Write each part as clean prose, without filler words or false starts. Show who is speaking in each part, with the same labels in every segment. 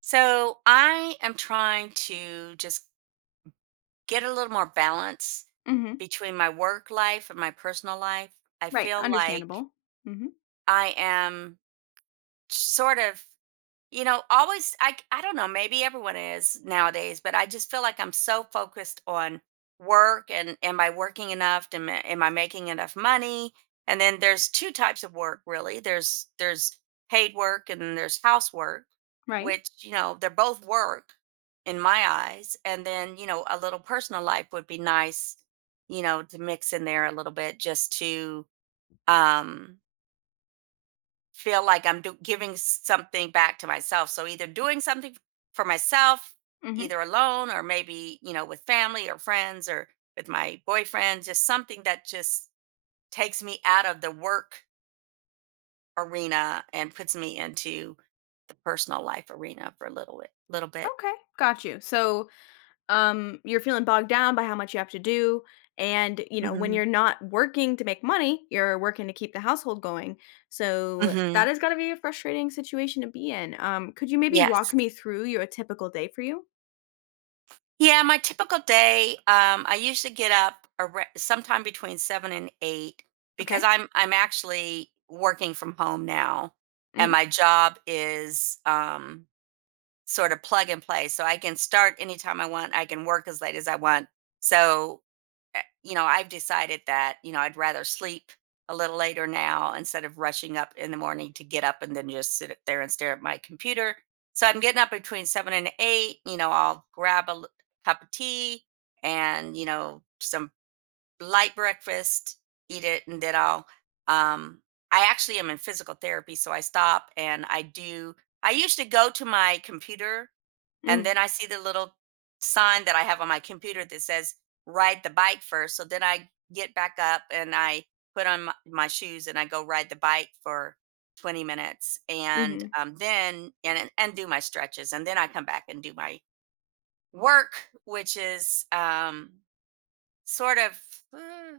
Speaker 1: So I am trying to just get a little more balance
Speaker 2: Mhm.
Speaker 1: between my work life and my personal life. I
Speaker 2: Right,
Speaker 1: feel like
Speaker 2: understandable. Mhm.
Speaker 1: I am sort of. Always I don't know, maybe everyone is nowadays, but I just feel like I'm so focused on work and am I working enough? Am I making enough money? And then there's two types of work really. There's paid work and then there's housework,
Speaker 2: Right.
Speaker 1: which, you know, they're both work in my eyes. And then, a little personal life would be nice, to mix in there a little bit just to um feel like I'm giving something back to myself. So either doing something for myself,
Speaker 2: Mhm.
Speaker 1: either alone or maybe, you know, with family or friends or with my boyfriend, just something that just takes me out of the work arena and puts me into the personal life arena for a little bit, little bit.
Speaker 2: Okay, got you. So, you're feeling bogged down by how much you have to do, and, you know, when
Speaker 1: Mm-hmm.
Speaker 2: you're not working to make money, you're working to keep the household going. So,
Speaker 1: Mm-hmm.
Speaker 2: that has is gotta be a frustrating situation to be in. Could you maybe walk
Speaker 1: Yes.
Speaker 2: me through your a typical day for you?
Speaker 1: Yeah, my typical day, I usually get up sometime between 7 and 8 because
Speaker 2: Okay.
Speaker 1: I'm actually working from home now, and
Speaker 2: Mhm.
Speaker 1: my job is sort of plug and play, so I can start anytime I want. I can work as late as I want. So you know, I've decided that, you know, I'd rather sleep a little later now instead of rushing up in the morning to get up and then just sit there and stare at my computer. So I'm getting up between 7 and 8. You know, I'll grab a cup of tea and, you know, some light breakfast, eat it, and then I'll, um, I actually am in physical therapy. So I stop and I do, I usually go to my computer and
Speaker 2: Mhm.
Speaker 1: then I see the little sign that I have on my computer that says ride the bike first. So then I get back up and I put on my shoes and I go ride the bike for 20 minutes and
Speaker 2: Mhm.
Speaker 1: then and do my stretches and then I come back and do my work, which is sort of uh,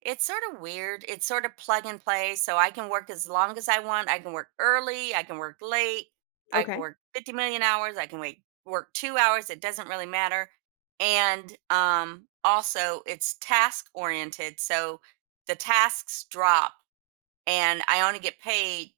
Speaker 1: it's sort of weird. It's sort of plug and play. So I can work as long as I want. I can work early. I can work late. I can
Speaker 2: Okay.
Speaker 1: work 50 million hours. Work 2 hours. It doesn't really matter. And also, it's task oriented. So the tasks drop, and I only get paid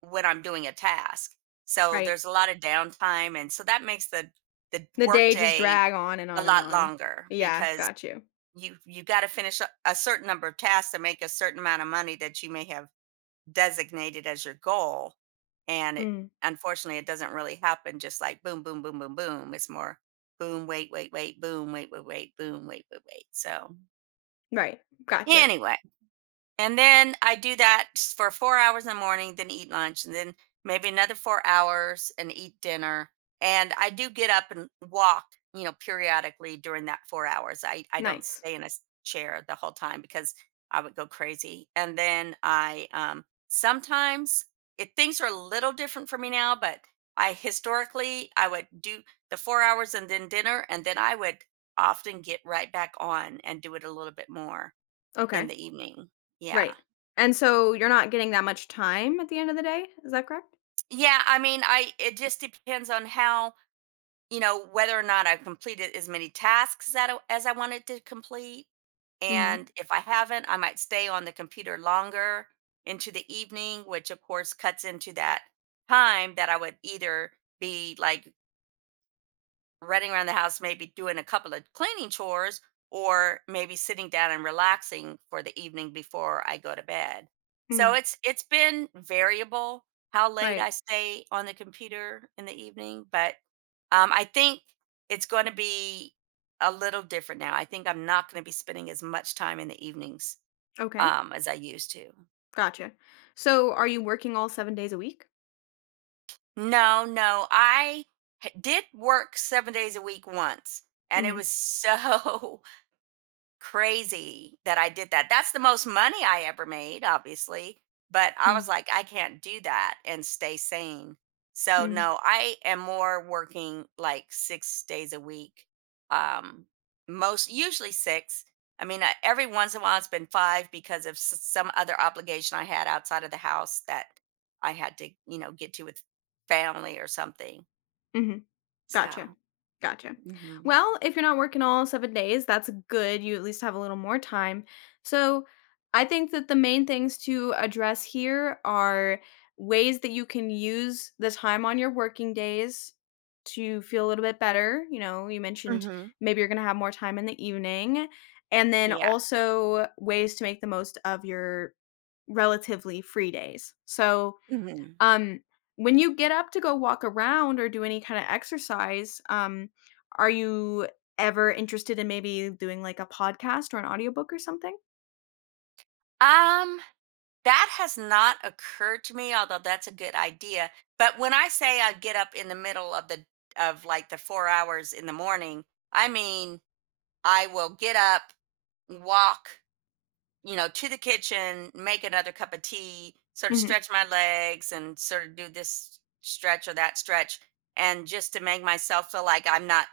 Speaker 1: when I'm doing a task. So
Speaker 2: Right.
Speaker 1: there's a lot of downtime. And so that makes the
Speaker 2: The day just
Speaker 1: workday
Speaker 2: drag on and
Speaker 1: a
Speaker 2: on and
Speaker 1: lot
Speaker 2: on.
Speaker 1: longer
Speaker 2: Yeah,
Speaker 1: because
Speaker 2: got you.
Speaker 1: you got to finish a certain number of tasks to make a certain amount of money that you may have designated as your goal and it
Speaker 2: Mm.
Speaker 1: unfortunately it doesn't really happen just like boom boom boom boom boom. It's more boom wait wait wait boom wait wait wait boom wait wait wait. So
Speaker 2: Right. Got you.
Speaker 1: anyway, and then I do that for 4 hours in the morning, then eat lunch, and then maybe another 4 hours and eat dinner. And I do get up and walk, you know, periodically during that 4 hours. I don't
Speaker 2: Nice.
Speaker 1: stay in a chair the whole time because I would go crazy. And then I sometimes things are a little different for me now, but I historically I would do the 4 hours and then dinner, and then I would often get right back on and do it a little bit more in
Speaker 2: Okay.
Speaker 1: the evening. Yeah.
Speaker 2: Right. And so you're not getting that much time at the end of the day, is that correct?
Speaker 1: Yeah, I mean, I it just depends on how, you know, whether or not I've completed as many tasks that as I wanted to complete.
Speaker 2: Mhm.
Speaker 1: And if I haven't, I might stay on the computer longer into the evening, which of course cuts into that time that I would either be like running around the house, maybe doing a couple of cleaning chores, or maybe sitting down and relaxing for the evening before I go to bed. So
Speaker 2: Mm.
Speaker 1: it's been variable how late
Speaker 2: Right.
Speaker 1: I stay on the computer in the evening, but I think it's going to be a little different now. I think I'm not going to be spending as much time in the evenings
Speaker 2: Okay.
Speaker 1: as I used to.
Speaker 2: Gotcha. So are you working all 7 days a week?
Speaker 1: No, no, I did work 7 days a week once, and it
Speaker 2: Mhm.
Speaker 1: was so crazy that I did that. That's the most money I ever made, obviously, but I was
Speaker 2: Mm.
Speaker 1: like, I can't do that and stay sane. So
Speaker 2: Mm.
Speaker 1: no, I am more working like 6 days a week. Um, most usually 6. I mean, every once in a while it's been 5 because of some other obligation I had outside of the house that I had to, you know, get to with family or something.
Speaker 2: Mhm.
Speaker 1: So,
Speaker 2: Gotcha. Gotcha.
Speaker 1: mhm.
Speaker 2: Well, if you're not working all 7 days, that's good, you at least have a little more time. So, I think that the main things to address here are ways that you can use the time on your working days to feel a little bit better, you know, you mentioned
Speaker 1: Mhm.
Speaker 2: maybe you're gonna have more time in the evening, and then
Speaker 1: Yeah.
Speaker 2: also ways to make the most of your relatively free days. So,
Speaker 1: Hmm.
Speaker 2: um, when you get up to go walk around or do any kind of exercise, are you ever interested in maybe doing like a podcast or an audiobook or something?
Speaker 1: Um That has not occurred to me, although that's a good idea. But when I say I get up in the middle of the of like the 4 hours in the morning, I mean, I will get up, walk, you know, to the kitchen, make another cup of tea, sort of
Speaker 2: Mhm.
Speaker 1: stretch my legs and sort of do this stretch or that stretch and just to make myself feel like I'm not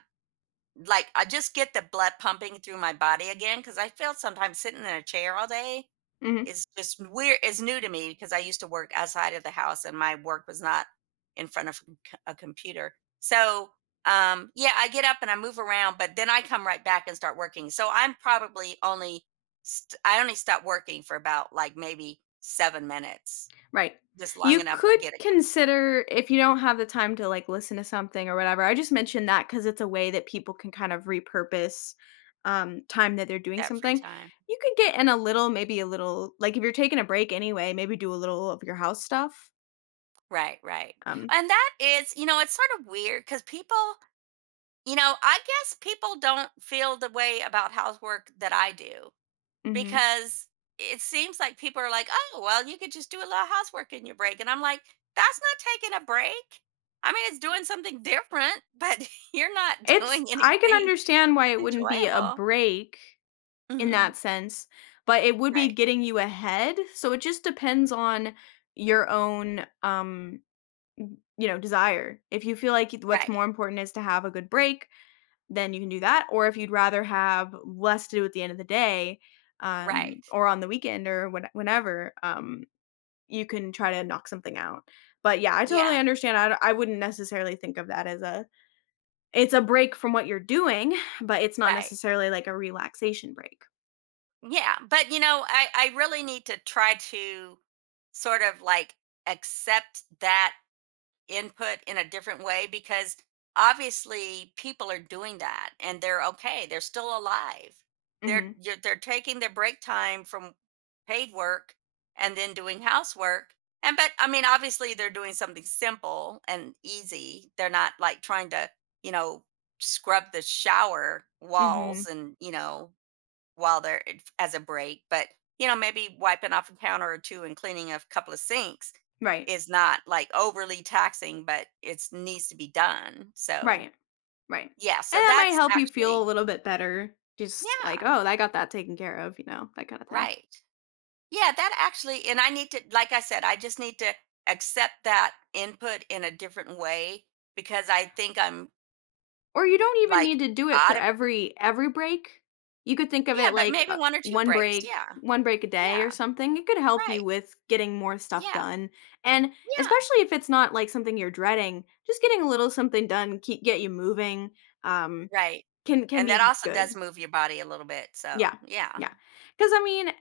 Speaker 1: like I just get the blood pumping through my body again cuz I feel sometimes sitting in a chair all day
Speaker 2: Mhm.
Speaker 1: it's just weird it's new to me because I used to work outside of the house and my work was not in front of a computer. So, yeah, I get up and I move around, but then I come right back and start working. So, I'm probably only I only stopped working for about like maybe 7 minutes.
Speaker 2: Right.
Speaker 1: Just long
Speaker 2: You
Speaker 1: enough to
Speaker 2: could
Speaker 1: get a cup of tea
Speaker 2: consider if you don't have the time to like listen to something or whatever. I just mentioned that because it's a way that people can kind of repurpose time that they're doing
Speaker 1: that free
Speaker 2: something.
Speaker 1: time.
Speaker 2: You could get in a little, maybe a little, like if you're taking a break anyway, maybe do a little of your house stuff.
Speaker 1: Right, right.
Speaker 2: Um,
Speaker 1: And that is, you know, it's sort of weird because people, you know, I guess people don't feel the way about housework that I do,
Speaker 2: mhm.
Speaker 1: because it seems like people are like, oh, well, you could just do a little housework in your break. And I'm like, that's not taking a break. I mean, it's doing something different, but you're not
Speaker 2: It's,
Speaker 1: doing
Speaker 2: I can
Speaker 1: anything
Speaker 2: understand why it wouldn't be a
Speaker 1: enjoyable.
Speaker 2: break in that
Speaker 1: Hmm.
Speaker 2: sense, but it would be
Speaker 1: Right,
Speaker 2: getting you ahead. So it just depends on your own you know desire, if you feel like what's
Speaker 1: right,
Speaker 2: more important is to have a good break, then you can do that, or if you'd rather have less to do at the end of the day,
Speaker 1: right.
Speaker 2: or on the weekend, or when, whenever, you can try to knock something out, but yeah, I totally
Speaker 1: Yeah,
Speaker 2: understand. I wouldn't necessarily think of that as a it's a break from what you're doing, but it's not
Speaker 1: right.
Speaker 2: necessarily like a relaxation break.
Speaker 1: Yeah. But, you know, I really need to try to sort of like accept that input in a different way because obviously people are doing that and they're okay, they're still alive,
Speaker 2: Hmm.
Speaker 1: they're taking their break time from paid work and then doing housework, and but I mean obviously they're doing something simple and easy, they're not like trying to, you know, scrub the shower
Speaker 2: Hmm.
Speaker 1: walls and, you know, while as a break, but you know, maybe wiping off a counter or two and cleaning a couple of sinks
Speaker 2: Right.
Speaker 1: is not like overly taxing, but it needs to be done. So,
Speaker 2: Right, right,
Speaker 1: yeah,
Speaker 2: and
Speaker 1: so
Speaker 2: that might
Speaker 1: that's
Speaker 2: help you feel a
Speaker 1: actually,
Speaker 2: little bit better, just like,
Speaker 1: yeah,
Speaker 2: oh, I got that taken care of, you know, that kind of thing.
Speaker 1: right. Yeah, that actually, and I need to, like I said, I just need to accept that input in a different way because I think I'm
Speaker 2: Or you don't even
Speaker 1: like,
Speaker 2: need to do it for
Speaker 1: autom-
Speaker 2: every break. You could think of
Speaker 1: yeah,
Speaker 2: it
Speaker 1: but
Speaker 2: like,
Speaker 1: maybe one or two
Speaker 2: 1
Speaker 1: breaks.
Speaker 2: break
Speaker 1: Yeah,
Speaker 2: 1 break a day
Speaker 1: yeah,
Speaker 2: or something. It could help
Speaker 1: right.
Speaker 2: you with getting more stuff
Speaker 1: Yeah,
Speaker 2: done, and
Speaker 1: yeah.
Speaker 2: especially if it's not, like, something you're dreading, just getting a little something done, keep get you moving, um,
Speaker 1: Right.
Speaker 2: can
Speaker 1: And that
Speaker 2: be
Speaker 1: also
Speaker 2: good.
Speaker 1: does move your body a little bit, so
Speaker 2: Yeah.
Speaker 1: yeah.
Speaker 2: Yeah, because I mean,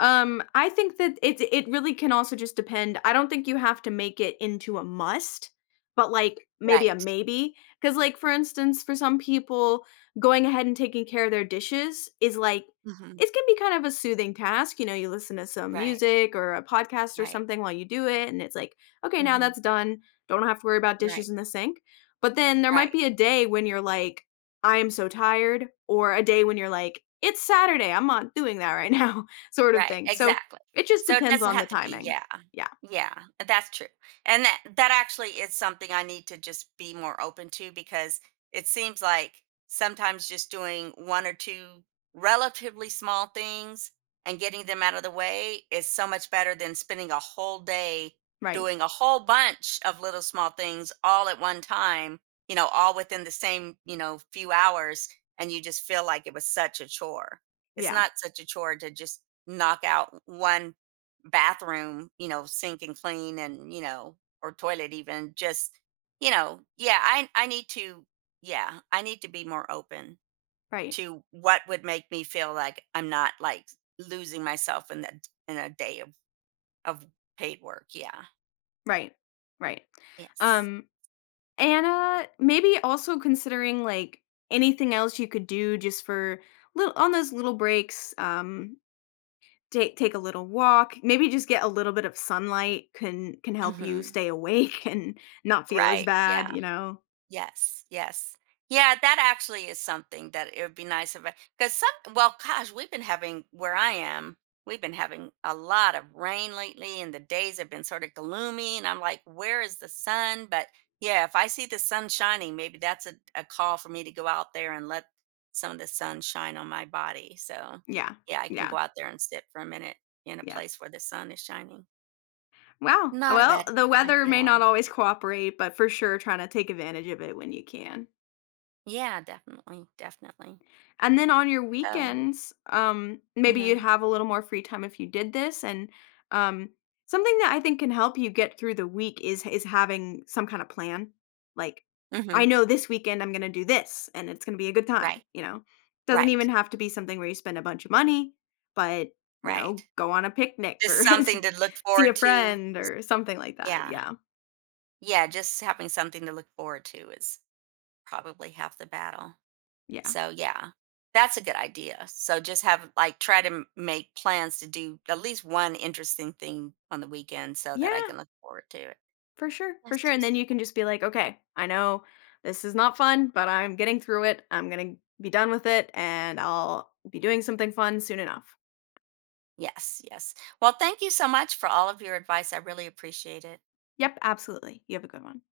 Speaker 2: I think that it really can also just depend. I don't think you have to make it into a must, but, like, maybe a
Speaker 1: Right.
Speaker 2: maybe. Because like, for instance, for some people, going ahead and taking care of their dishes is, like,
Speaker 1: Mhm.
Speaker 2: it can be kind of a soothing task, you know, you listen to some
Speaker 1: Right,
Speaker 2: music or a podcast or
Speaker 1: right.
Speaker 2: something while you do it, and it's like, "Okay, now
Speaker 1: Mhm.
Speaker 2: that's done, don't have to worry about dishes
Speaker 1: Right,
Speaker 2: in the sink." But then there might
Speaker 1: right.
Speaker 2: be a day when you're like, I am so tired, or a day when you're like, it's Saturday, I'm not doing that right now, sort of
Speaker 1: Right,
Speaker 2: thing. So
Speaker 1: exactly.
Speaker 2: it just
Speaker 1: So it
Speaker 2: depends
Speaker 1: doesn't
Speaker 2: on the
Speaker 1: have to be,
Speaker 2: timing.
Speaker 1: yeah.
Speaker 2: Yeah,
Speaker 1: Yeah, that's true. And that actually is something I need to just be more open to because it seems like sometimes just doing one or two relatively small things and getting them out of the way is so much better than spending a whole day
Speaker 2: right.
Speaker 1: doing a whole bunch of little small things all at one time, you know, all within the same, you know, few hours and you just feel like it was such a chore. It's
Speaker 2: Yeah,
Speaker 1: not such a chore to just knock out one bathroom, you know, sink and clean and, you know, or toilet even just, you know, yeah, I need to yeah, I need to be more open
Speaker 2: right,
Speaker 1: to what would make me feel like I'm not like losing myself in the in a day of of paid work. Yeah.
Speaker 2: right, right.
Speaker 1: Yes.
Speaker 2: Um, Anna, maybe also considering like anything else you could do just for little on those little breaks. Take a little walk. Maybe just get a little bit of sunlight can help you
Speaker 1: Mhm.
Speaker 2: stay awake and not feel as
Speaker 1: Right.
Speaker 2: bad.
Speaker 1: Yeah.
Speaker 2: You know.
Speaker 1: Yes, yes. Yeah, that actually is something that it would be nice if because some well, gosh, we've been having where I am, we've been having a lot of rain lately and the days have been sort of gloomy and I'm like, where is the sun? But yeah, if I see the sun shining, maybe that's a call for me to go out there and let some of the sun shine on my body. So
Speaker 2: Yeah.
Speaker 1: yeah, I can
Speaker 2: Yeah.
Speaker 1: go out there and sit for a minute in a
Speaker 2: Yeah.
Speaker 1: place where the sun is shining.
Speaker 2: Wow.
Speaker 1: Not a
Speaker 2: Well,
Speaker 1: bad
Speaker 2: the weather
Speaker 1: idea at
Speaker 2: may not
Speaker 1: all.
Speaker 2: always cooperate, but for sure trying to take advantage of it when you can.
Speaker 1: Yeah, definitely, definitely.
Speaker 2: And then on your
Speaker 1: Oh.
Speaker 2: weekends, maybe you'd have a little more free time if you did this. And um, something that I think can help you get through the week is having some kind of plan. Like, I
Speaker 1: Mhm.
Speaker 2: know this weekend I'm going to do this, and it's going to be a good time.
Speaker 1: Right.
Speaker 2: You know, doesn't even
Speaker 1: Right.
Speaker 2: have to be something where you spend a bunch of money, but you
Speaker 1: Right.
Speaker 2: know, go on a picnic
Speaker 1: Just
Speaker 2: or
Speaker 1: something to look
Speaker 2: see a
Speaker 1: forward to.
Speaker 2: friend
Speaker 1: Just
Speaker 2: or something like that.
Speaker 1: yeah.
Speaker 2: Yeah,
Speaker 1: Yeah, just having something to look forward to is probably half the battle.
Speaker 2: yeah.
Speaker 1: So, yeah. That's a good idea. So just have like try to make plans to do at least one interesting thing on the weekend so that I
Speaker 2: Yeah,
Speaker 1: can look forward to it.
Speaker 2: for sure, for
Speaker 1: That's
Speaker 2: sure, and
Speaker 1: just
Speaker 2: then you can
Speaker 1: that's-
Speaker 2: just be like, "Okay, I know this is not fun, but I'm getting through it. I'm gonna be done with it, and I'll be doing something fun soon enough."
Speaker 1: Yes, yes. Well, thank you so much for all of your advice. I really appreciate it.
Speaker 2: Yep, absolutely. You have a good one.